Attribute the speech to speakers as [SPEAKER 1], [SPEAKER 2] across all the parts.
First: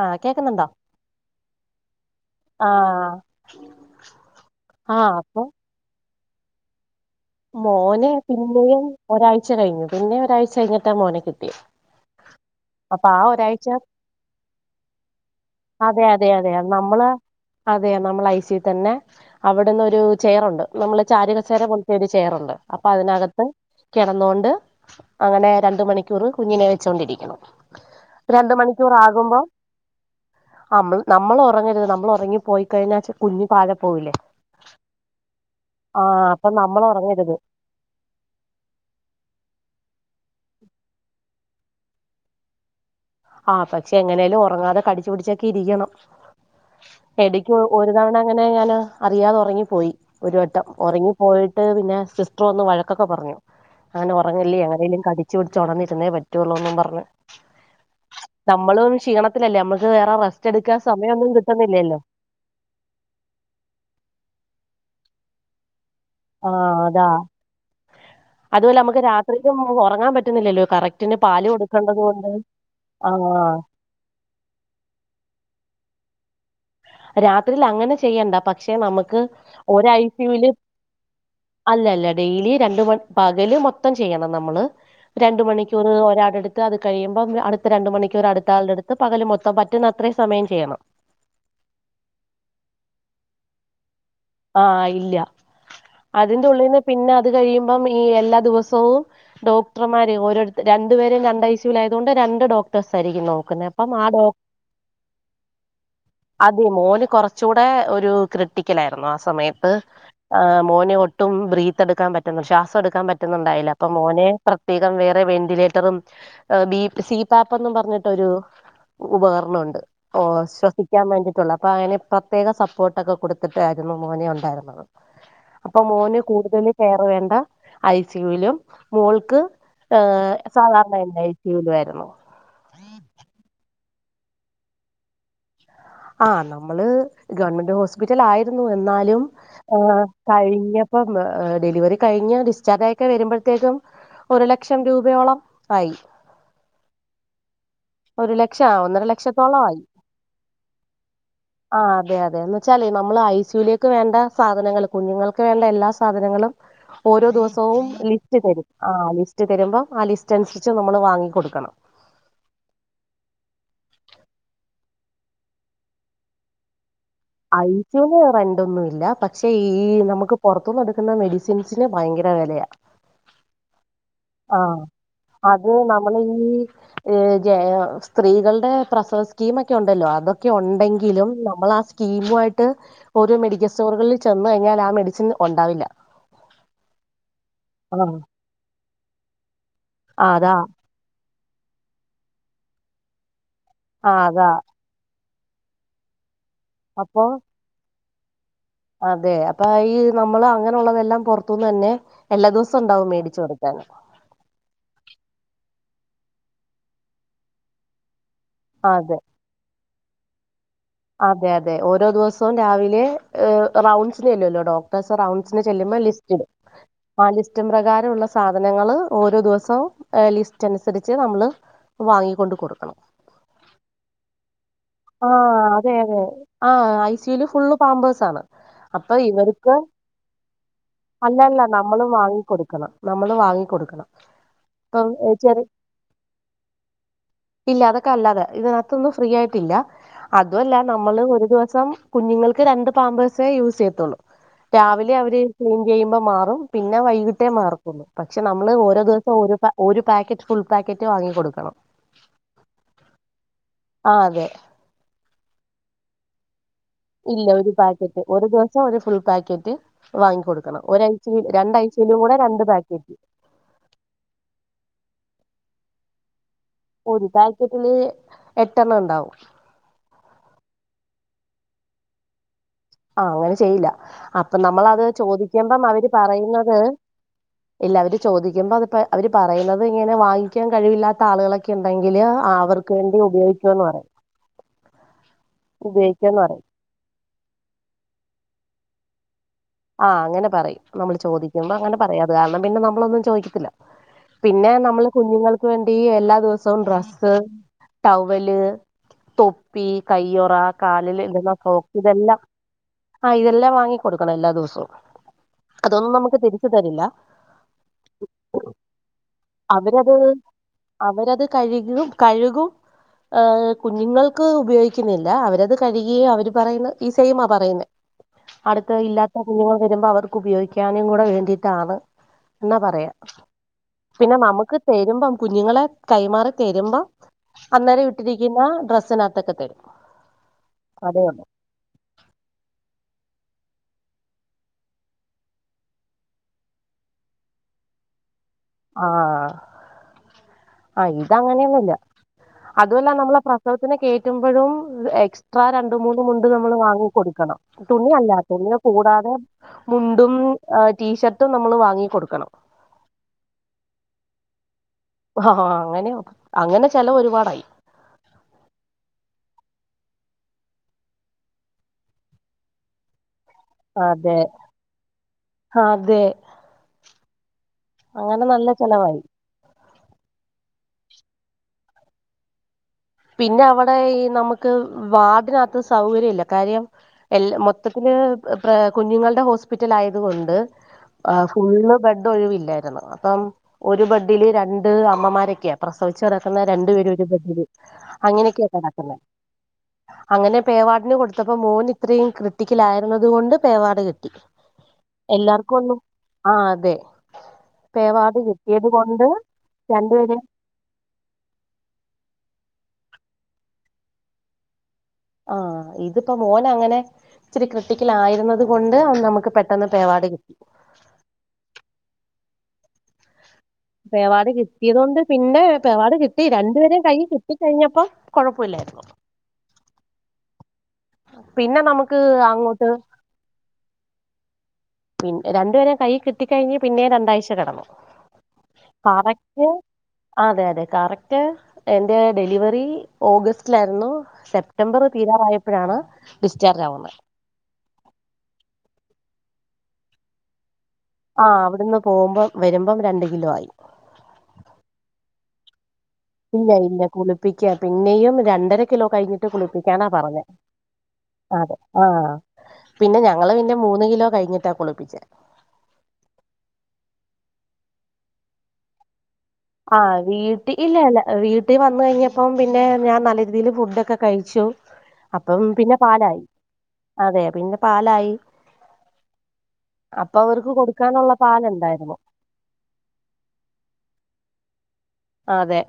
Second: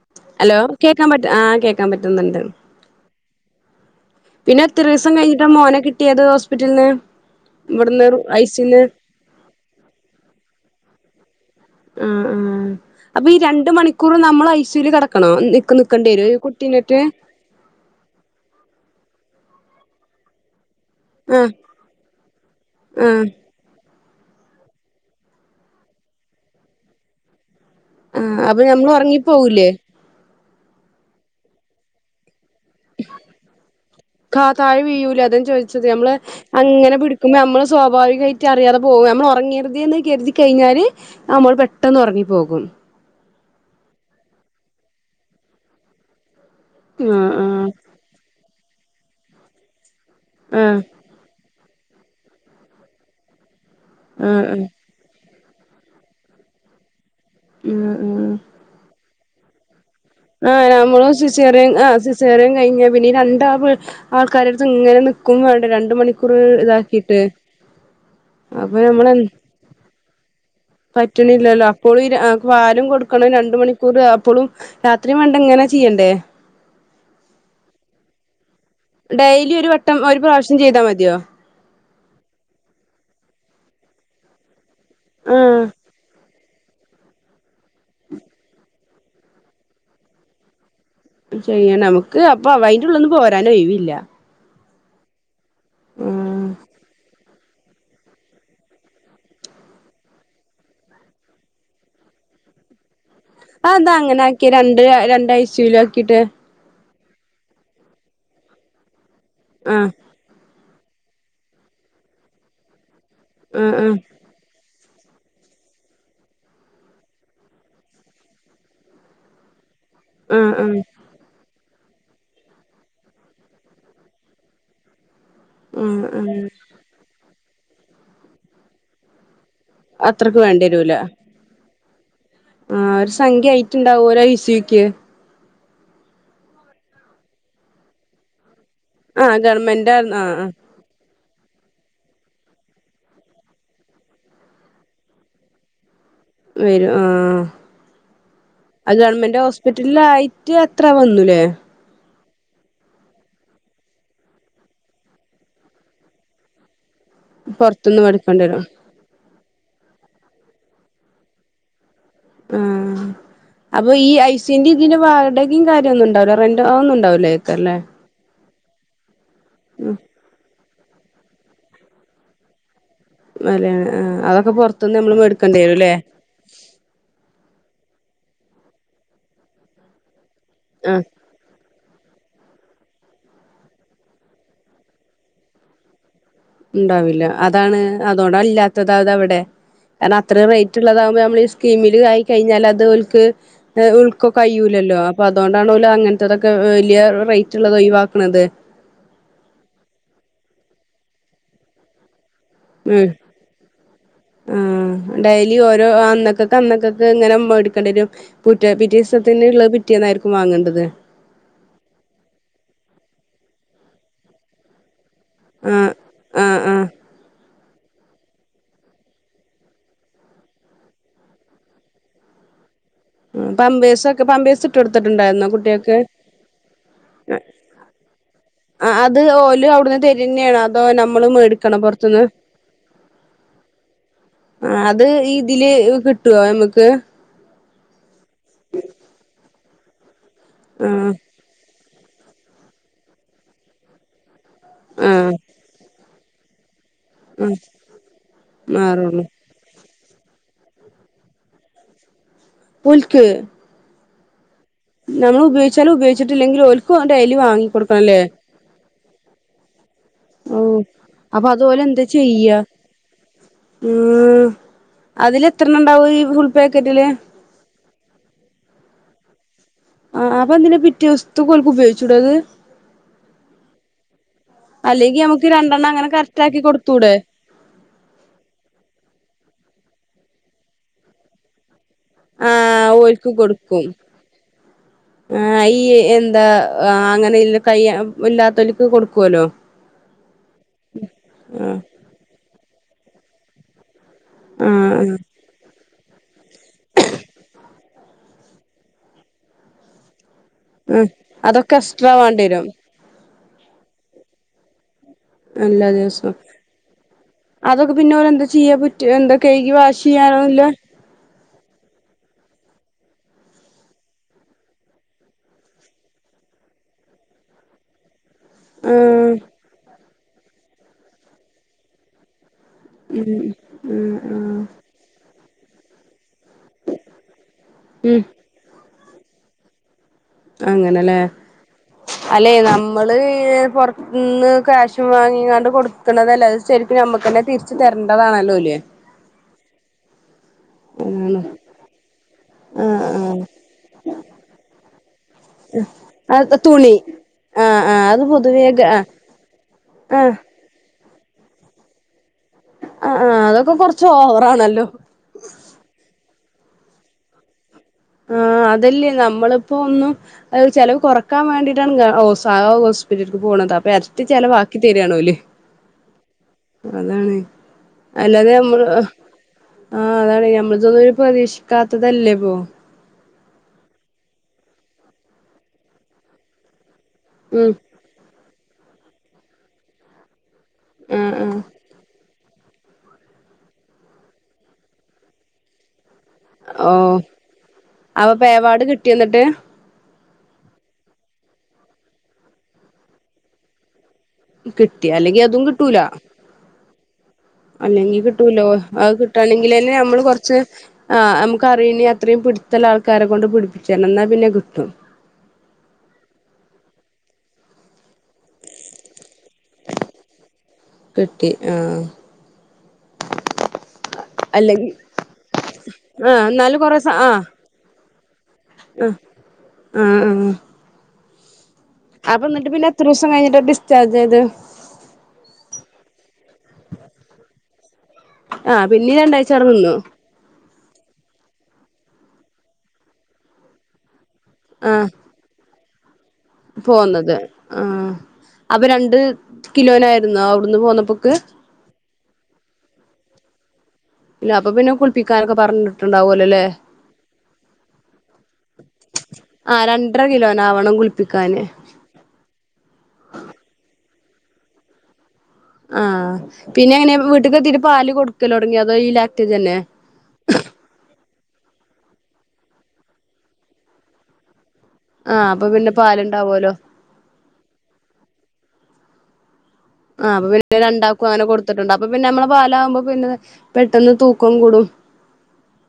[SPEAKER 1] ആഹ്
[SPEAKER 2] hello
[SPEAKER 1] കേക്കുന്നുണ്ടോ
[SPEAKER 2] കേൾക്കാൻ പറ്റ ആ കേൾക്കാൻ പറ്റും
[SPEAKER 1] ആഹ് ഉമ്
[SPEAKER 2] പിന്നെ എത്ര ദിവസം കഴിഞ്ഞിട്ട മോനെ കി ഏതു ഹോസ്പിറ്റല്
[SPEAKER 1] മോന് പിന്നെയും ഒരാഴ്ച കഴിഞ്ഞു പിന്നെ ഒരാഴ്ച കഴിഞ്ഞ് ട്ട മോനിക്കി
[SPEAKER 2] ആ ആ അപ്പൊ ഈ
[SPEAKER 1] ഒരാഴ്ച
[SPEAKER 2] രണ്ട് മണിക്കൂർ നമ്മൾ ഐ സി യു കിടക്കണോ [unintelligible]
[SPEAKER 1] അതെ
[SPEAKER 2] നിക്കേണ്ടി വരോ
[SPEAKER 1] അതെ
[SPEAKER 2] ഏ
[SPEAKER 1] അതെ
[SPEAKER 2] കുട്ടീനെ [unintelligible]
[SPEAKER 1] നമ്മള് അവിടന്നൊരു ചെയറുണ്ട് നമ്മള് ചാലു
[SPEAKER 2] ആ
[SPEAKER 1] കസേര കൊണ്ട് ചേയ്റുണ്ട് അപ്പൊ
[SPEAKER 2] ആ
[SPEAKER 1] അതിനകത്ത് കെടന്നോണ്ട് അങ്ങനെ രണ്ട് മണിക്കൂർ കുഞ്ഞിനെ വെച്ചോണ്ടിരിക്കണം
[SPEAKER 2] ആഹ് അപ്പൊ നമ്മ ഒറങ്ങി പോകൂല്ലേ?
[SPEAKER 1] അമ്മള് നമ്മലൊറങ്ങരുത് നമ്മലൊറങ്ങി
[SPEAKER 2] [unintelligible] താഴെ വീ്യൂല അതാ ചോദിച്ചത് ഞമ്മള്
[SPEAKER 1] ആഹ് അപ്പൊ നമ്മൾ
[SPEAKER 2] അങ്ങനെ
[SPEAKER 1] ഉറങ്ങരുത്
[SPEAKER 2] പിടിക്കുമ്പോ നമ്മള് സ്വാഭാവികായിട്ട് അറിയാതെ പോകും നമ്മള് ഒറങ്ങിയരുതെ കരുതി കഴിഞ്ഞാല് നമ്മള് പെട്ടെന്ന് ഉറങ്ങിപ്പോകും.
[SPEAKER 1] ആഹ് പക്ഷെ എങ്ങനെലും ഒറങ്ങാതെ കട്ച്ചു പിട്ച്ചൊക്കെ ഇരിക്കണം
[SPEAKER 2] ആ ആ
[SPEAKER 1] എനിക്ക് ഒരു തവണ അങ്ങനെ ഞൻ അറിയാതെ ഒറങ്ങിപ്പോയി ഒരു
[SPEAKER 2] ആ
[SPEAKER 1] വട്ടം ഉറങ്ങിപ്പോയി. ട് പിന്നെ സിസ്റ്റർ വന്ന് വഴക്കൊക്കെ പറഞ്ഞു ആങ്ങന
[SPEAKER 2] ആ
[SPEAKER 1] ഉറങ്ങല്ലേ
[SPEAKER 2] ആ
[SPEAKER 1] എങ്ങനേങ്കലും കട [unintelligible] പറ്റുള്ളൂ ന്നും പറഞ്ഞ്.
[SPEAKER 2] ആ
[SPEAKER 1] നമ്മളൊന്നും ചെയ്യണം ഇത്രല്ലേ നമ്മൾ
[SPEAKER 2] ആ നമ്മള് സിസേറിയൻ ആ സിസേറിയൻ കഴിഞ്ഞാ പിന്നെ ഈ രണ്ടാ ആൾക്കാരെടു ങ്ങനെ നിക്കും വേണ്ട രണ്ട് ണ്ട് മണിക്കൂർ
[SPEAKER 1] ആഹ് അതാ
[SPEAKER 2] ഇതാക്കിട്ട്
[SPEAKER 1] അതുപോലെ
[SPEAKER 2] അപ്പൊ
[SPEAKER 1] നമുക്ക്
[SPEAKER 2] നമ്മള്
[SPEAKER 1] രാത്രിയിലും ഒറങ്ങാൻ പറ്റുന്നില്ലല്ലോ കറക്റ്റിന് പാല്
[SPEAKER 2] പറ്റണില്ലല്ലോ
[SPEAKER 1] കൊടുക്കേണ്ടത് കൊണ്ട്
[SPEAKER 2] അപ്പോഴും പാലും കൊടുക്കണം രണ്ട്
[SPEAKER 1] ആഹ്
[SPEAKER 2] മണിക്കൂർ അപ്പോളും രാത്രിയും വേണ്ട ഇങ്ങനെ ചെയ്യണ്ടേ
[SPEAKER 1] രാത്രിൽ അങ്ങനെ ചെയ്യണ്ട പക്
[SPEAKER 2] ഡെയിലി ഒരു വട്ടം ഒരു പ്രാവശ്യം ചെയ്താൽ മതിയോ
[SPEAKER 1] അല്ല അല്ല ഡെയിലി രണ്ട് മ പകല് മൊത്തം ചെയ്യണം നമ്മള് രണ്ട്
[SPEAKER 2] ആഹ്
[SPEAKER 1] മണിക്കൂർ ഒരാളെടുത്ത് അത് കഴിയുമ്പം അടുത്ത രണ്ട് മണിക്കൂർ അടുത്താളുടെ അടുത്ത് പകല് മൊത്തം പറ്റുന്ന അത്രയും സമയം ചെയ്യണം
[SPEAKER 2] ചെയ്യൻ നമുക്ക് അപ്പൊ അയ്‌ന്റെ ഉള്ള്ന്ന് പോരാനൊഴിവില്ല
[SPEAKER 1] ആ ഇല്ല അതിന്റെ
[SPEAKER 2] ആഹ്
[SPEAKER 1] ള്ളിൽന്ന് പിന്നെ അ ത് കഴിയുമ്പം ഈ എല്ലാ ദിവസവും ഡോക്ടർമാര് ഓരോരുത്ത രണ്ടുപേരും രണ്ട് ഐസിയുലായതുകൊണ്ട് രണ്ട് ഡോക്ടെഴ്സ്
[SPEAKER 2] ആ അതാ അങ്ങനെ ആക്കിയേ രണ്ട് രണ്ടഴ്സിയുലാക്കിട്ട്
[SPEAKER 1] കുറച്ചൂടെ ഒരു ക്രിട്ടിക്കലായിരുന്നു സമയത്ത്
[SPEAKER 2] ആഹ്
[SPEAKER 1] ആ മോന് ഒട്ടും ബ്രീത്തെടുക്കാൻ പറ്റുന്നു ശ്വാസം എടുക്കാൻ പറ്റ റ്റുന്നുണ്ടായില്ല
[SPEAKER 2] ആഹ്
[SPEAKER 1] അപ്പ
[SPEAKER 2] ആഹ്
[SPEAKER 1] മോന് പ്ര പ്രത്യേകം വേറെ വെന്റിലേറ്ററും ബീ പ് സീ പാപ്പൊന്നും പറഞ്ഞിട്ടൊരു ഉപകരണണ്ട് ഓ
[SPEAKER 2] ആഹ് ആഹ്
[SPEAKER 1] ശ്വസിക്കാൻ വേണ്ടിയിട്ടുള്ള പ്പൊ അങ്ങനെ പ്രത്യേക സപ്പോർട്ടൊക്കെ കൊടുത്തിട്ടായിരു ന്ന് മോനേ ഉണ്ടായിരുന്നത് അപ്പൊ
[SPEAKER 2] ആഹ്
[SPEAKER 1] മോന്
[SPEAKER 2] ആഹ്
[SPEAKER 1] കൂടുതൽ കെയർ വേണ്ടാ ഐ സി യു വിലും മോൾക്ക് ഏ
[SPEAKER 2] അത്രക്ക് വേണ്ടി
[SPEAKER 1] സാധാരണ
[SPEAKER 2] വരൂല
[SPEAKER 1] [unintelligible] [unintelligible]
[SPEAKER 2] ആ ഒരു സംഖ്യായി യ്ട്ടുണ്ടാവൊല്ലോ ഐ സി യു വിക്ക്
[SPEAKER 1] ആഹ് നമ്മള് ഗവൺമെന്റ് ഹോസ്പിറ്റൽ ആയി രുന്നു എന്നാലും
[SPEAKER 2] ആ ഗവൺമെന്റ് ആ ആ
[SPEAKER 1] കഴിഞ്ഞപ്പം ഏ ഡെലിവറി കഴിഞ്ഞ് ഡിസ്ചാർജ് ആയിക്കെ വരുമ്പോഴത്തേക്കും ഒരു ലക്ഷം രൂപയോളം ആയി
[SPEAKER 2] വരും ആ
[SPEAKER 1] ഒരു ലക്ഷം ആ
[SPEAKER 2] അത്
[SPEAKER 1] ഒന്നര
[SPEAKER 2] ഗവൺമെന്റ്
[SPEAKER 1] ലക്ഷത്തോളം ആയി
[SPEAKER 2] ഹോസ്പിറ്റലായിട്ട് അത്ര വന്നുല്ലേ
[SPEAKER 1] അതെന്ന് വെച്ചാലേ നമ്മള് ഐ സുലേക്ക് വേണ്ട സാധനങ്ങള് കുഞ്ഞുങ്ങൾക്ക് വേണ്ട എല്ലാ സാധനങ്ങളും ഓരോ ദിവസവും
[SPEAKER 2] പുറത്തുന്ന്
[SPEAKER 1] ലിസ്റ്റ്
[SPEAKER 2] മേടിക്കേണ്ടി വരും
[SPEAKER 1] തരും ആ ലിസ്റ്റ് സ്റ്റ് തരുമ്പോ ആ ലിസ്റ്റ് അനുസരിച്ച് നമ്മൾ വാങ്ങി കൊടുക്കണം
[SPEAKER 2] ആ അപ്പൊ ഈ ഐസിയുന്റിം ഇതിന്റെ വാടകിം കാര്യം ഒന്നും ഉണ്ടാവൂല്ല റെന്റ് അഒന്നും ഉണ്ടാവൂല
[SPEAKER 1] ഐസ്യൂന് റെൻ ൻ്റൊന്നു ഇല്ല പ ക്ഷെ ഈ നമുക്ക് പൊറ ത്ത്ന്ന് എടുക്കുന്ന മെഡിസിൻസിന് ഭയങ്കര വെലയ
[SPEAKER 2] വെലയാണ്
[SPEAKER 1] ആഹ് അത് നമ്മൾ ഈ ഏ ജെ സ്ത്രീകളുടെ പ്രസവ സ്കീം ഒക്കെ ഉണ്ടല്ലോ അത് ക്കെ
[SPEAKER 2] ആ
[SPEAKER 1] ഉണ്ടെങ്കിലും നമ്മൾ ആ സ്കീമു ആയിട്ട് ഓരോ മെഡിക്കൽ സ്റ്റോറുകളിൽ ചെന്ന് കഴിഞ്ഞാൽ ആ മെഡിസിൻ ഒണ്ടാവില്ല
[SPEAKER 2] ഉണ്ടാവില്ല അതാണ് അതോണ്ടാ ഇല്ലാത്ത തത് അവിടെ കാരണം
[SPEAKER 1] ആഹ്
[SPEAKER 2] അത്രയും
[SPEAKER 1] അതാ
[SPEAKER 2] റേറ്റ് ഉള്ളതാകുമ്പോ നമ്മളീ സ്കീമിൽ ആയി കഴിഞ്ഞാൽ അത് ഓൽക്ക്
[SPEAKER 1] ആഹ്
[SPEAKER 2] ഉൾക്കൊ
[SPEAKER 1] അതാ
[SPEAKER 2] കയ്യൂലല്ലോ അപ്പ അതൊണ്ടാണോ ല്ല് അങ്ങൻത്തൊത ക്കെ വലിയ
[SPEAKER 1] അപ്പൊ
[SPEAKER 2] റേറ്റ് ഉള്ളത് ഒഴിവാ [unintelligible]
[SPEAKER 1] അതെ അപ്പൊ ഈ നമ്മള് അങ്ങനെുള്ളതെല്ലാം പൊറത്തുന്ന് തന്നെ എല്ലാ ദിവസവും ഉണ്ടാവും
[SPEAKER 2] ഉം
[SPEAKER 1] മേടിച്ചു കൊടുക്കാൻ
[SPEAKER 2] ഉം ടെയ്ലി അന്നക്കക്ക് അന്നക്കക്ക് ങ്ങനെ മേടിക്കണ്ടി വെരും
[SPEAKER 1] അതെ
[SPEAKER 2] [unintelligible] [unintelligible] യിരിക്കും വാങ്ങേണ്ടത്
[SPEAKER 1] അതെ അതെ ഓരോ ദിവസവും രാവിലെ റൗണ്ട്സിന് ചെല്ലൊല്ലോ ഡോക്ട [unintelligible] റൗണ്ട്സിന്
[SPEAKER 2] ആഹ്
[SPEAKER 1] ചെല്ലുമ്പോ ലിസ്റ്റ് ഇടും
[SPEAKER 2] ആഹ് ആഹ്
[SPEAKER 1] [unintelligible] [unintelligible] പ്രകാരമുള്ള സാധനങ്ങൾ ഓരോ ദിവസവും ലിസ്റ്റ് അനുസരിച്ച് നമ്മള് വാങ്ങിക്കൊണ്ട് കൊടുക്കണം
[SPEAKER 2] അപ്പൊ
[SPEAKER 1] ആ അതെ അതെ ആ ഐസൽ ഫുള്ള് പാമ്പേഴ്സ് ആണ്
[SPEAKER 2] ആഹ്
[SPEAKER 1] അപ്പൊ
[SPEAKER 2] അത് ഓല്
[SPEAKER 1] ഇവർക്ക്
[SPEAKER 2] അവിടുന്ന് തരുന്നെയാണോ അതോ നമ്മള്
[SPEAKER 1] അല്ല അല്ല
[SPEAKER 2] മേടിക്കണോ
[SPEAKER 1] നമ്മള്
[SPEAKER 2] പുറത്തുന്ന്
[SPEAKER 1] വാങ്ങിക്കൊടുക്കണം നമ്മള് വാങ്ങിക്കൊടുക്കണം
[SPEAKER 2] ആഹ് അത്
[SPEAKER 1] അപ്പൊഏ ചെറിയ
[SPEAKER 2] ഇതില് കിട്ടുവോ നമുക്ക്
[SPEAKER 1] ഇല്ല അതൊക്കെ അല്ലാതെ ഇതിനകത്തൊന്നും ഫ്രീ ആയിട്ടില്ല അതുമല്ല
[SPEAKER 2] ആഹ്
[SPEAKER 1] നമ്മള് ഒരു ദിവസം കുഞ്ഞുങ്ങൾക്ക് രണ്ട് പാമ്പേഴ്സേ യൂസ് ചെയ്യത്തുള്ളൂ രാവിലെ
[SPEAKER 2] ആഹ്
[SPEAKER 1] അവര് ക്ലീൻ ചെയ്യുമ്പോ മാറും പിന്നെ വൈകിട്ടേ മാറത്തൊള്ളൂ പക്ഷെ നമ്മള് ഓരോ
[SPEAKER 2] മാറുള്ളൂ
[SPEAKER 1] ദിവസം ഓ ഒരു പാക്കറ്റ് ഫുൾ പാക്കറ്റ് വാങ്ങി കൊടുക്കണം
[SPEAKER 2] ഓൽക്ക്
[SPEAKER 1] ആ അതെ
[SPEAKER 2] നമ്മള് ഉപയോഗിച്ചാലും ഉപയോഗിച്ചിട്ടില്ലെങ്കിലും ഓ ക്ക് ഡയ്ലി വാങ്ങി കൊടുക്കണല്ലേ
[SPEAKER 1] ത് ഒരു ഫുൾ പാക്കറ്റ് വാങ്ങി
[SPEAKER 2] ഓ
[SPEAKER 1] കൊടുക്കണം ഒരാഴ്ചയിൽ
[SPEAKER 2] അപ്പൊ അതോലെ ന്താ
[SPEAKER 1] രണ്ടാഴ്ചയിലും കൂടെ
[SPEAKER 2] ചെയ്യ
[SPEAKER 1] രണ്ട് പാക്കറ്റ്
[SPEAKER 2] ഉം അതില് ത്രൻണ്ടാവും ഈ പാക്കറ്റില്
[SPEAKER 1] ഒരു പാക്കറ്റില് എട്ടെണ്ണം ണ്ടാവും
[SPEAKER 2] ആ് അപ്പൊ അന്തിന്റെ പിറ്റേസ്ത്തെക്ക് ഉപയോഗിച്ചുടത്
[SPEAKER 1] ആ അങ്ങനെ ചെയ്യില്ല അപ്പൊ നമ്മളത്
[SPEAKER 2] അല്ലെങ്കി നമുക്ക്
[SPEAKER 1] ചോദിക്കുമ്പം
[SPEAKER 2] രണ്ടെണ്ണം
[SPEAKER 1] അവര്
[SPEAKER 2] അങ്ങനെ കറക്റ്റ് ആക്കി
[SPEAKER 1] പറയുന്നത്
[SPEAKER 2] കൊടുത്തൂടെ
[SPEAKER 1] ഇല്ല അവര് ചോദിക്കുമ്പ അത് അവര് പറയുന്നത് അ ഇങ്ങനെ വാങ്ങിക്കാൻ കഴിവില്ലാത്ത ആളുകളൊക്കെ ഉണ്ടെങ്കില്
[SPEAKER 2] ആ
[SPEAKER 1] അവർക്ക് വേണ്ടി
[SPEAKER 2] ഓര്ക്ക്
[SPEAKER 1] ഉപയോഗിക്കുമെന്ന്
[SPEAKER 2] കൊടുക്കും
[SPEAKER 1] പറയും
[SPEAKER 2] ആ ഈ
[SPEAKER 1] ഉപയോഗിക്കുമെന്ന്
[SPEAKER 2] എന്താ
[SPEAKER 1] പറയും
[SPEAKER 2] അങ്ങനെ കയ്യ ഇല്ലാത്തോൽക്ക് കൊടുക്കോ ല്ലൊ
[SPEAKER 1] ആ അങ്ങനെ പറയും നമ്മൾ ചോദിക്കുമ്പോ അങ്ങനെ പറയും അത് കാരണം പിന്നെ നമ്മളൊന്നും ചോദിക്കത്തില്ല പിന്നെ നമ്മള്
[SPEAKER 2] ആഹ്
[SPEAKER 1] കുഞ്ഞുങ്ങൾക്ക് വേണ്ടി ടീ എല്ലാ ദിവസോം ഡ്രസ്സ്‌ ടവ്വല് തൊപ്പി കൈ ഈ ഒറ ആ
[SPEAKER 2] ആഹ്
[SPEAKER 1] കാലിൽ എന്തെന്ന
[SPEAKER 2] അതൊക്കെ
[SPEAKER 1] സോക്ക്
[SPEAKER 2] എക്സ്ട്രാ
[SPEAKER 1] ഇതെല്ലാം.
[SPEAKER 2] വേണ്ടി വരും
[SPEAKER 1] ആ ഇതെല്ലാം വാങ്ങി കൊടുക്കണം എല്ലാ ദിവ
[SPEAKER 2] എല്ലാ ദിവസം
[SPEAKER 1] തരില്ല
[SPEAKER 2] അതൊക്കെ പിന്നെ ഓരെന്താ ചെയ്യാറ്റ എന്താ കഴകി വാഷ്
[SPEAKER 1] അവരത്
[SPEAKER 2] ചെയ്യാനോല്ല.
[SPEAKER 1] അവരത് കഴുകും കഴുകും കുഞ്ഞുങ്ങൾക്ക് ഉപയോഗിക്കുന്നില്ല അവരത് കഴുകിയേ അവര് പറയുന്ന ഈ സെയിം പറയുന്നെ. അടുത്ത ഇല്ലാ
[SPEAKER 2] ആഹ്
[SPEAKER 1] കുഞ്ഞുങ്ങൾ വരുമ്പോ അവർ. ഉപയോഗിക്കാനും കൂടെ വേണ്ടിയിട്ടാണ്. എന്നാ പറയാ
[SPEAKER 2] ഉം ഉം
[SPEAKER 1] പിന്നെ
[SPEAKER 2] ആഹ്
[SPEAKER 1] നമുക്ക് തരുമ്പം. കുഞ്ഞുങ്ങളെ കൈമാറി. തരുമ്പോ അന്നേര
[SPEAKER 2] ഉം
[SPEAKER 1] വിട്ടിരിക്കുന്ന ഡ്ര സ്നകത്തൊക്കെ തരും.
[SPEAKER 2] അങ്ങനെല്ലേ
[SPEAKER 1] അതേ ഉള്ളൂ
[SPEAKER 2] അല്ലെ നമ്മള് പുറ ഇന്ന് ക്യാഷ് വാങ്ങിങ്ങാണ്ട് കൊടുക്കുന്നതല്ലോ അത് ശരിക്കും നമ്മുക്ക്ന്നെ തിരിച്ചു തരണ്ടതാണല്ലോ.
[SPEAKER 1] ആഹ്. ആ ഇത്
[SPEAKER 2] അതാണ്
[SPEAKER 1] അങ്ങനെയൊന്നുമില്ല
[SPEAKER 2] ആഹ്
[SPEAKER 1] അതുമല്ല നമ്മള
[SPEAKER 2] ആഹ്
[SPEAKER 1] പ്രസവത്തിനെ കയറ്റുമ്പോഴും എക്സ്ട്രാ രണ്ട മൂന്ന് മുണ്ട്
[SPEAKER 2] അത്
[SPEAKER 1] നമ്മൾ
[SPEAKER 2] തുണി
[SPEAKER 1] വാങ്ങിൊടുക്കണം
[SPEAKER 2] ആഹ് ആഹ് അത്
[SPEAKER 1] തുണിയല്ല
[SPEAKER 2] പൊതുവേ
[SPEAKER 1] തുണിയെ
[SPEAKER 2] ഗ ആഹ്
[SPEAKER 1] കൂടാതെ മുണ്ടും ആ. ടീഷർട്ടും നമ്മൾ വാങ്ങി കൊടുക്കണം.
[SPEAKER 2] ആഹ് ആഹ് അതൊക്കെ കൊറച്ച് ഓവറാണല്ലോ.
[SPEAKER 1] ആഹ് അങ്ങനെയ അങ്ങനെ ചെലവ് ഒരുപാടായി.
[SPEAKER 2] ആ അതല്ലിയൊ നമ്മളിപ്പോ ഒന്നും ചെലവ് കുറക്കാൻ വേണ്ടിട്ടാണ് ഗവൺ ഓ സാദാ ഹോസ്പിറ്റലി. പോണത് അപ്പൊ എരട്ടി
[SPEAKER 1] അതെ
[SPEAKER 2] ചെലവാക്കി തരുവാണ് ഓല്
[SPEAKER 1] അതെ
[SPEAKER 2] അതാണ്.
[SPEAKER 1] അങ്ങനെ
[SPEAKER 2] അല്ലാതെ
[SPEAKER 1] നല്ല
[SPEAKER 2] നമ്മള്.
[SPEAKER 1] ചെലവായി
[SPEAKER 2] ആഹ് അതാണ് ഞമ്മള് ഇതൊന്നും ഒരു പ്രതീക്ഷിക്കാത്തതല്ലേ ഇപ്പോ.
[SPEAKER 1] പിന്നെ അവിടെ ഈ നമുക്ക് വാർഡിനകത്ത് സൗകര്യം ഇല്ല കാര്യം. എല്ലാ
[SPEAKER 2] ഉം
[SPEAKER 1] മൊത്തത്തില്. പ്ര കുഞ്ഞുങ്ങളുടെ ഹോസ്പിറ്റലായതുകൊണ്ട്. ആ
[SPEAKER 2] ആഹ് ആഹ്
[SPEAKER 1] ഫുൾ ബെഡ് ഒഴിവില്ലായിരുന്നു അപ്പം ഒരു ബഡില് രണ്ട് അമ്മമാരൊക്കെയ പ്രസ് പ്രസവിച്ചു കിടക്കുന്ന രണ്ട് പേരും ഒരു ബഡില്.
[SPEAKER 2] അപോ പേവാഡ് കിട്ടിയൊ എന്നിട്ട്.
[SPEAKER 1] അങ്ങനെ പേ വാഡിനു കൊടുത്തപ്പോ മോന് ഇത്രയും ക്രിട്ടിക്കലാരുന്നത് കൊണ്ട് പേ വാട് കിട്ട്
[SPEAKER 2] കിട്ടി അല്ലെങ്കി അതും കിട്ടൂല.
[SPEAKER 1] ആ അതെ
[SPEAKER 2] അല്ലെങ്കി
[SPEAKER 1] പേവാർഡ്
[SPEAKER 2] കിട്ടൂലോ
[SPEAKER 1] കിട്ടിയത്
[SPEAKER 2] അത്
[SPEAKER 1] കൊണ്ട്
[SPEAKER 2] കിട്ടുകയാണെങ്കിലല്ലേ നമ്മള്
[SPEAKER 1] രണ്ടുപേരെയും
[SPEAKER 2] കുറച്ച് ആ നമുക്ക് അറിയില്ല അത്രയും പിടിച് ചെല ആൾക്കാരെ കൊണ്ട് പിടിപ്പിച്ചനേ എന്നാൽ പിന്നെ കിട്ടും
[SPEAKER 1] ആഹ് ഇതിപ്പോ മോന് അങ്ങനെ ഇച്ചിരി ക്രിറ്റിക്കൽ ആയിരുന്നത് കൊണ്ട് ആ നമുക്ക് പെട്ടെന്ന് പേവാഡ് കിട്ടി
[SPEAKER 2] കിട്ടി ആഹ്
[SPEAKER 1] പേവാഡ്
[SPEAKER 2] അല്ലെങ്കി
[SPEAKER 1] കിട്ടിയത് കൊണ്ട് പിന്നെ പേവാഡ് കിട്ടി
[SPEAKER 2] ആഹ് എന്നാലും കൊറെ
[SPEAKER 1] രണ്ടുപേരേം
[SPEAKER 2] സ
[SPEAKER 1] കൈയ്
[SPEAKER 2] ആഹ്
[SPEAKER 1] കിട്ടിക്കഴിഞ്ഞപ്പോ കുഴപ്പമില്ലായിരുന്നു
[SPEAKER 2] ആഹ് ആഹ് ആഹ്
[SPEAKER 1] പിന്നെ നമുക്ക്
[SPEAKER 2] അപ്പം ന്നിട്ട് പിന്നെ
[SPEAKER 1] അങ്ങോട്ട്
[SPEAKER 2] എത്ര ദിവസം കഴിഞ്ഞിട്ട് ആ ഡിസ്ചാർജ് ആയത്
[SPEAKER 1] പിൻ രണ്ട് പേരെയും കൈ കിട്ടി കഴിഞ്ഞ് പിന്നേം രണ്ടാഴ്ച കിടന്നു
[SPEAKER 2] ആഹ് പിന്നേം
[SPEAKER 1] പാറ
[SPEAKER 2] രണ്ടാഴ്ച അവിടെ നിന്നോ
[SPEAKER 1] അതെ അതെ കറക്റ്റ് എന്റെ ഡെലിവറി ഓഗസ്റ്റിലായിരുന്നു സെപ്റ്റംബർ തീരാറായപോ അപ്പഴാണ്
[SPEAKER 2] പന്നത് ആ അപ്പൊ രണ്ട് കിലോനായിരുന്നോ അവിടുന്ന് പോന്നപോ
[SPEAKER 1] ആഹ് അവിടുന്ന് പോകുമ്പോ വരുമ്പം രണ്ട് കിലോ ആയി
[SPEAKER 2] ഇല്ല അപ്പൊ പിന്നെ കുളപ്പിക്കാനൊക്കെ പറഞ്ഞിണ്ട്
[SPEAKER 1] ഇല്ല ഇല്ല കുളിപ്പിക്ക പിന്നെയും രണ്ടര കിലോ കഴിഞ്ഞിട്ട്
[SPEAKER 2] ആഹ്
[SPEAKER 1] കുളിപ്പിക്കാനാ
[SPEAKER 2] രണ്ടര
[SPEAKER 1] പറഞ്ഞത്
[SPEAKER 2] കിലോനാവണം കുളിപ്പിക്കാന്
[SPEAKER 1] അതെ ആ പിന്നെ ഞങ്ങള് പിന്നെ മൂന്ന് കിലോ കഴിഞ്ഞിട്ടാ കുളിപ്പിച്ച
[SPEAKER 2] ആഹ് പിന്നെങ്ങനെ വീട്ടക്ക്ത്തിരി പാല് കൊടുക്കലോ തുടങ്ങി അതോല
[SPEAKER 1] ആഹ് വീട്ടി ഇല്ല ഇല്ല വീട്ട ട്ടി വന്ന കഴിഞ്ഞപ്പം പിന്നെ ഞാൻ നല്ല രീതിയിൽ ഫുഡൊക്കെ കഴിച്ചു
[SPEAKER 2] ആഹ്
[SPEAKER 1] അപ്പം
[SPEAKER 2] അപ്പൊ
[SPEAKER 1] പിന്നെ പാലായി
[SPEAKER 2] പാലുണ്ടാവോലോ
[SPEAKER 1] അതെ പിന്നെ പാലായി
[SPEAKER 2] ആഹ് അപ്പൊ
[SPEAKER 1] അവർക്ക്
[SPEAKER 2] പിന്നെ രണ്ടാക്കും
[SPEAKER 1] കൊടുക്കാനുള്ള
[SPEAKER 2] അങ്ങനെ കൊടുത്തിട്ടുണ്ട് അപ്പൊ
[SPEAKER 1] പാലുണ്ടായിരുന്നു
[SPEAKER 2] പിന്നെ നമ്മളെ പാലാകുമ്പോ പിന്നെ പെട്ടെന്ന് തൂക്കം കൂടും
[SPEAKER 1] അതെ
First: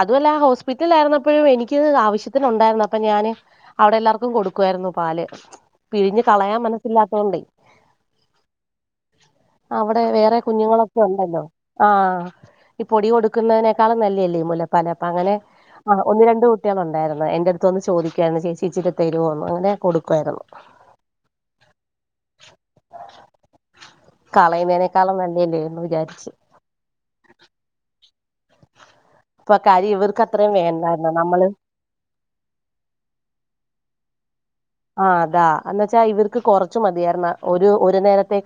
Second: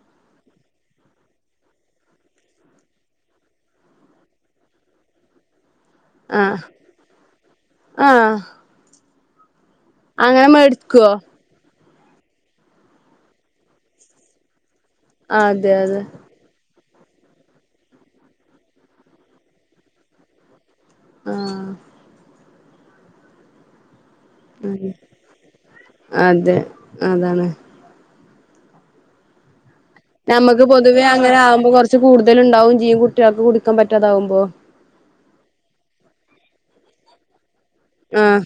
[SPEAKER 1] അതുമല്ലെ ഹോസ്പിറ്റലിലായിരുന്നപ്പോഴും എനിക്ക്ത് ആവശ്യത്തിന് ഒണ്ടായിരുന്നു അപ്പൊ ഞാാന് അവിടെ എല്ലാർക്കും കൊടുക്കുായിരുന്നു പാല്- പിഴിഞ്ഞു
[SPEAKER 2] ആ
[SPEAKER 1] കളയാൻ മനസ്സില്ലാത്തോണ്ട്
[SPEAKER 2] ആ
[SPEAKER 1] അവിടെ വേറെ
[SPEAKER 2] അങ്ങനെ
[SPEAKER 1] കുഞ്ഞുങ്ങളൊക്കെ
[SPEAKER 2] മേടിക്കുവോ
[SPEAKER 1] ഒണ്ടല്ലോ ആഹ ഇ പൊടി കൊടുക്ക ക്കുന്നതിനക്കാളും നല്ലേ മുല- പാല്അപ്പൊ അങ്ങനെ
[SPEAKER 2] അതെ
[SPEAKER 1] ആ
[SPEAKER 2] അതെ
[SPEAKER 1] ഒന്ന് രണ്ട് കുട്ടികളുണ്ടായിരുന്നു എന്റെറടുത്ത് ഒന്ന് ചോദിക്കായിരുന്നു ചേിച്ചി ഇച്ചിരി തരുമോന്ന് അങ്ങനെ കൊടുക്കുവായിരുന്നു-
[SPEAKER 2] ആഹ്
[SPEAKER 1] കളയുന്നേനേക്കാളം നല്ലല്ലേന്ന് വിചാരിച്ചു
[SPEAKER 2] അതെ അതാണ്
[SPEAKER 1] കാര്യം ഇവർക്ക് അത്രയും
[SPEAKER 2] നമുക്ക് പൊതുവേ
[SPEAKER 1] വേണ്ടായിരുന്നു
[SPEAKER 2] അങ്ങനെ
[SPEAKER 1] നമ്മള്
[SPEAKER 2] ആകുമ്പോ കുറച്ച് കൂടുതലുണ്ടാവും ചെയ്യും കുട്ടികൾക്ക് കുടി കൊടുക്കാൻപറ്റാതാവുമ്പോ
[SPEAKER 1] ആ അതാ എന്ന് വെച്ചാ ഇവർക്ക് കൊറച്ച് മതിയായിരുന്ന
[SPEAKER 2] ആഹ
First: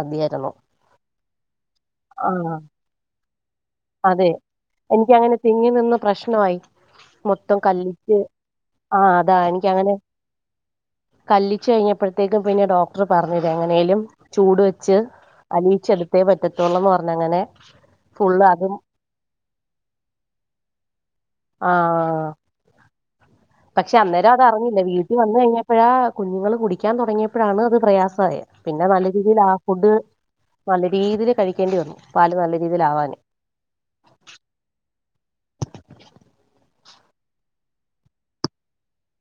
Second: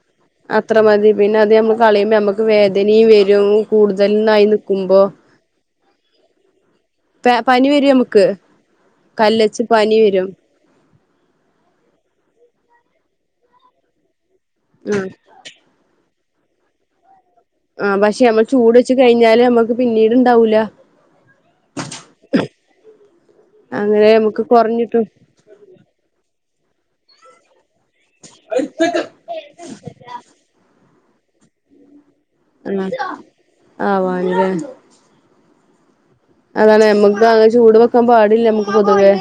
[SPEAKER 1] മതിയായിരുന്നു
[SPEAKER 2] അത്ര മതി പിന്നെ അത് നമ്മൾ കളയുമ്പോ
[SPEAKER 1] ആ
[SPEAKER 2] നമ്മക്ക് വേദനയും വരും
[SPEAKER 1] അതെ
[SPEAKER 2] കൂടുതൽന്നായി നിക്കുമ്പോ
[SPEAKER 1] എനിക്കങ്ങനെ തിങ്ങി നിന്ന് പ്രശ്നമായി മൊത്തം
[SPEAKER 2] പനി വരും
[SPEAKER 1] കല്ലിച്ച്
[SPEAKER 2] നമുക്ക്
[SPEAKER 1] ആ അതാ
[SPEAKER 2] കല്ലച്ച്
[SPEAKER 1] എനിക്കങ്ങനെ
[SPEAKER 2] പനി വരും
[SPEAKER 1] കല്ലിച്ച് കഴിഞ്ഞപ്പോഴത്തേക്കും പിന്നെ ഡോക്ടർ പറഞ്ഞിത് എങ്ങനേലും ചൂട് വെച്ച്
[SPEAKER 2] ആ
[SPEAKER 1] അലിയിച്ചെടു ത്തെ പറ്റത്തുള്ള എന്ന് പറഞ്ഞ് അങ്ങനെ
[SPEAKER 2] ആഹ പക്ഷെ നമ്മൾ ചൂട് വെച്ച് കഴിഞ്ഞാല് നമ്മക് പിന്നീട് ഇണ്ടാവൂല
[SPEAKER 1] ആഹ പക്ഷെ
[SPEAKER 2] അങ്ങനെ
[SPEAKER 1] അന്നേരം
[SPEAKER 2] നമുക്ക്
[SPEAKER 1] അതറിഞ്ഞില്ല
[SPEAKER 2] കൊറഞ്ഞിട്ടും
[SPEAKER 1] വീട്ടിൽ വന്ന് കഴിഞ്ഞപ്പഴാ കുഞ്ഞുങ്ങളും കുടിക്കാൻ തൊടങ്ങിയപ്പോഴാണ് അത് പ്രയാസായി പിന്നെ നല്ല രീതിയില് ആ ഫുഡ് നല്ല മീതില് കഴിക്കേണ്ടി വന്നു പാല് നല്ല
[SPEAKER 2] ഇം
[SPEAKER 1] രീതിയിലാവാന്
[SPEAKER 2] ആവാനെലെ അതാണ് നമ്മക്ക് അങ്ങനെ ചൂട് വെക്കാൻ പാടില്ല നമ്മുക്ക് പൊതുവെ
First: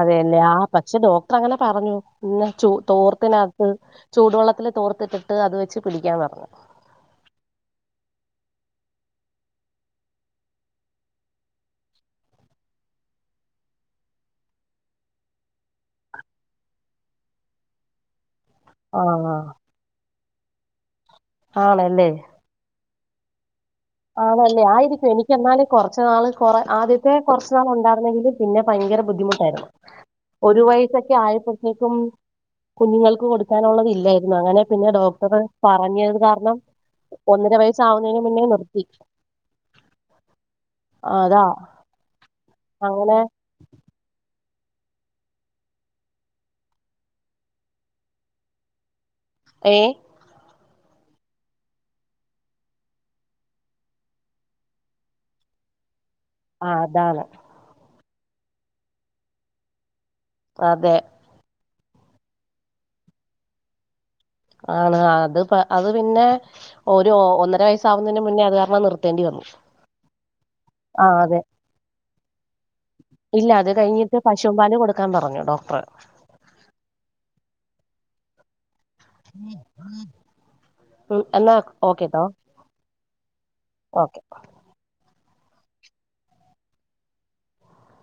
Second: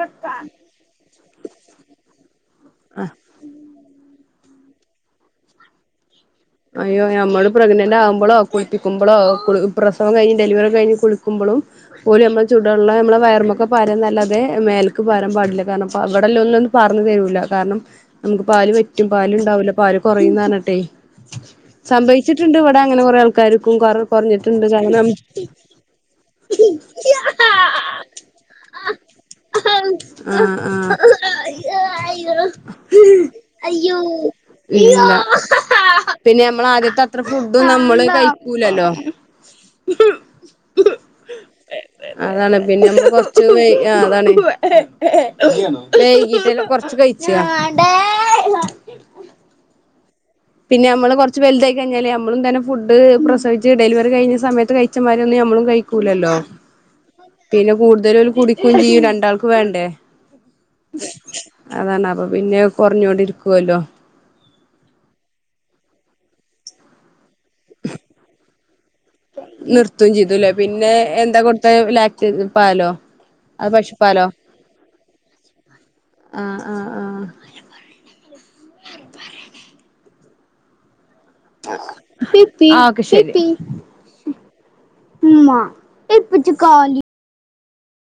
[SPEAKER 1] അതെയല്ലേ ആ പക്ഷെ ഡോ- അങ്ങനെ പറഞ്ഞു പിന്നെ ചോ
[SPEAKER 2] ആഹ്
[SPEAKER 1] തോർത്തിനാത്ത് ചൂടുവെള്ളത്തില് തോർത്തിട്ടിട്ട് അത് വെച്ച് പിടിക്കാൻ പറഞ്ഞു
[SPEAKER 2] അയ്യോ ഞമ്മള് പ്രഗ്നന്റ് ആകുമ്പോളോ കുളിപ്പിക്കുമ്പോളോ കുളി പ്രസവം കഴിഞ്ഞ് ഡെലിവറി ഒക്കെ കഴിഞ്ഞ് കുളിക്കുമ്പളും പോലും നമ്മൾ ചൂടുള്ള നമ്മളെ വയർമൊക്കെ പാരാനല്ലാതെ മേല്ക്ക് പാരൻ പാടില്ല. കാരണം അ അവിടെല്ലാം ഒന്നും ഒന്ന് പറഞ്ഞു തരൂല കാരണം നമുക്ക് പാല് വറ്റും
[SPEAKER 1] ആ
[SPEAKER 2] പാലിണ്ടാവില്ല പാല് കൊറ പെയ്യുന്നറഞ്ഞട്ടെ.
[SPEAKER 1] ആണല്ലേ
[SPEAKER 2] സംഭവിച്ചിട്ടിണ്ട് ഇവിടെ അങ്ങനെ കുറെ ആൾക്കാരും
[SPEAKER 1] ആണല്ലേ. ആയിരിക്കും. എനിക്ക് എന്നാല് കൊറച്ച് നാള് കൊറ ആദ്യത്തെ കൊറച്ച് നാൾ ഉണ്ടായിരുന്നെങ്കിലും പിന്നെ ഭയങ്കര ബുദ്ധിമുട്ടായിരുന്നു. ഒരു
[SPEAKER 2] ആഹ്
[SPEAKER 1] വയസ്സൊക്കെ ആയപ്പോഴത്തേക്കും
[SPEAKER 2] ആഹ്
[SPEAKER 1] കുഞ്ഞുങ്ങൾക്ക് കൊടുക്കാനുള്ളത്
[SPEAKER 2] അയ്യോ
[SPEAKER 1] ഇല്ലായിരുന്നു. അങ്ങനെ പിന്നെ
[SPEAKER 2] ഇല്ല
[SPEAKER 1] ഡോക്ടറ് പ
[SPEAKER 2] പിന്നെ നമ്മള് ആദ്യത്തെ അത്ര ഫുഡും നമ്മള്
[SPEAKER 1] വയസ്സാവുന്നതിന് മുന്നേ
[SPEAKER 2] കഴിക്കൂല
[SPEAKER 1] നിർത്തി അതാ
[SPEAKER 2] അതാണ് പിന്നെ നമ്മ
[SPEAKER 1] അങ്ങനെ
[SPEAKER 2] കൊറച്ച് കഴിഞ്ഞ അതാണ് വൈകിട്ട് കൊറച്ച് കഴിച്ച
[SPEAKER 1] ഏ
[SPEAKER 2] പിന്നെ നമ്മള് കുറച്ച് വലുതായി കഴിഞ്ഞാല് നമ്മളും തന്നെ ഫുഡ് പ്രസവിച്ച് ഡെലിവറി കഴിഞ്ഞ സമയത്ത് കഴിച്ചമാരൊന്നും ഞമ്മളും കഴി ക്കൂലല്ലോ
[SPEAKER 1] ആ അതാണ്
[SPEAKER 2] പിന്നെ കൂടുതലും ഒരു കുടിക്കും ചെയ്യും രണ്ടാൾക്ക് വേണ്ടേ
[SPEAKER 1] അതെ
[SPEAKER 2] അതാണ്. അപ്പൊ പിന്നെ കുറഞ്ഞോണ്ടിരിക്കുവല്ലോ
[SPEAKER 1] ആണ് അത് അത് പിന്നെ ഒരു ഒ ന്നര വയസാവുന്നതിന് മുന്നേ അത് കാരണം നിർത്തേണ്ടി വന്നു.
[SPEAKER 2] നിർത്തും
[SPEAKER 1] ആ അതെ
[SPEAKER 2] തിന്നു
[SPEAKER 1] ഇല്ല അത് കഴിഞ്ഞിട്ട് പശും പാല് കൊടുക്കാൻ പറഞ്ഞു ഡോക്ടർ
[SPEAKER 2] ആഹ് ആഹ് ആഹ്
[SPEAKER 1] എന്നാ ഓക്കെട്ടോ
[SPEAKER 2] ഓക്കെ ശരി
[SPEAKER 1] ഓക്കെ കേട്ടോ.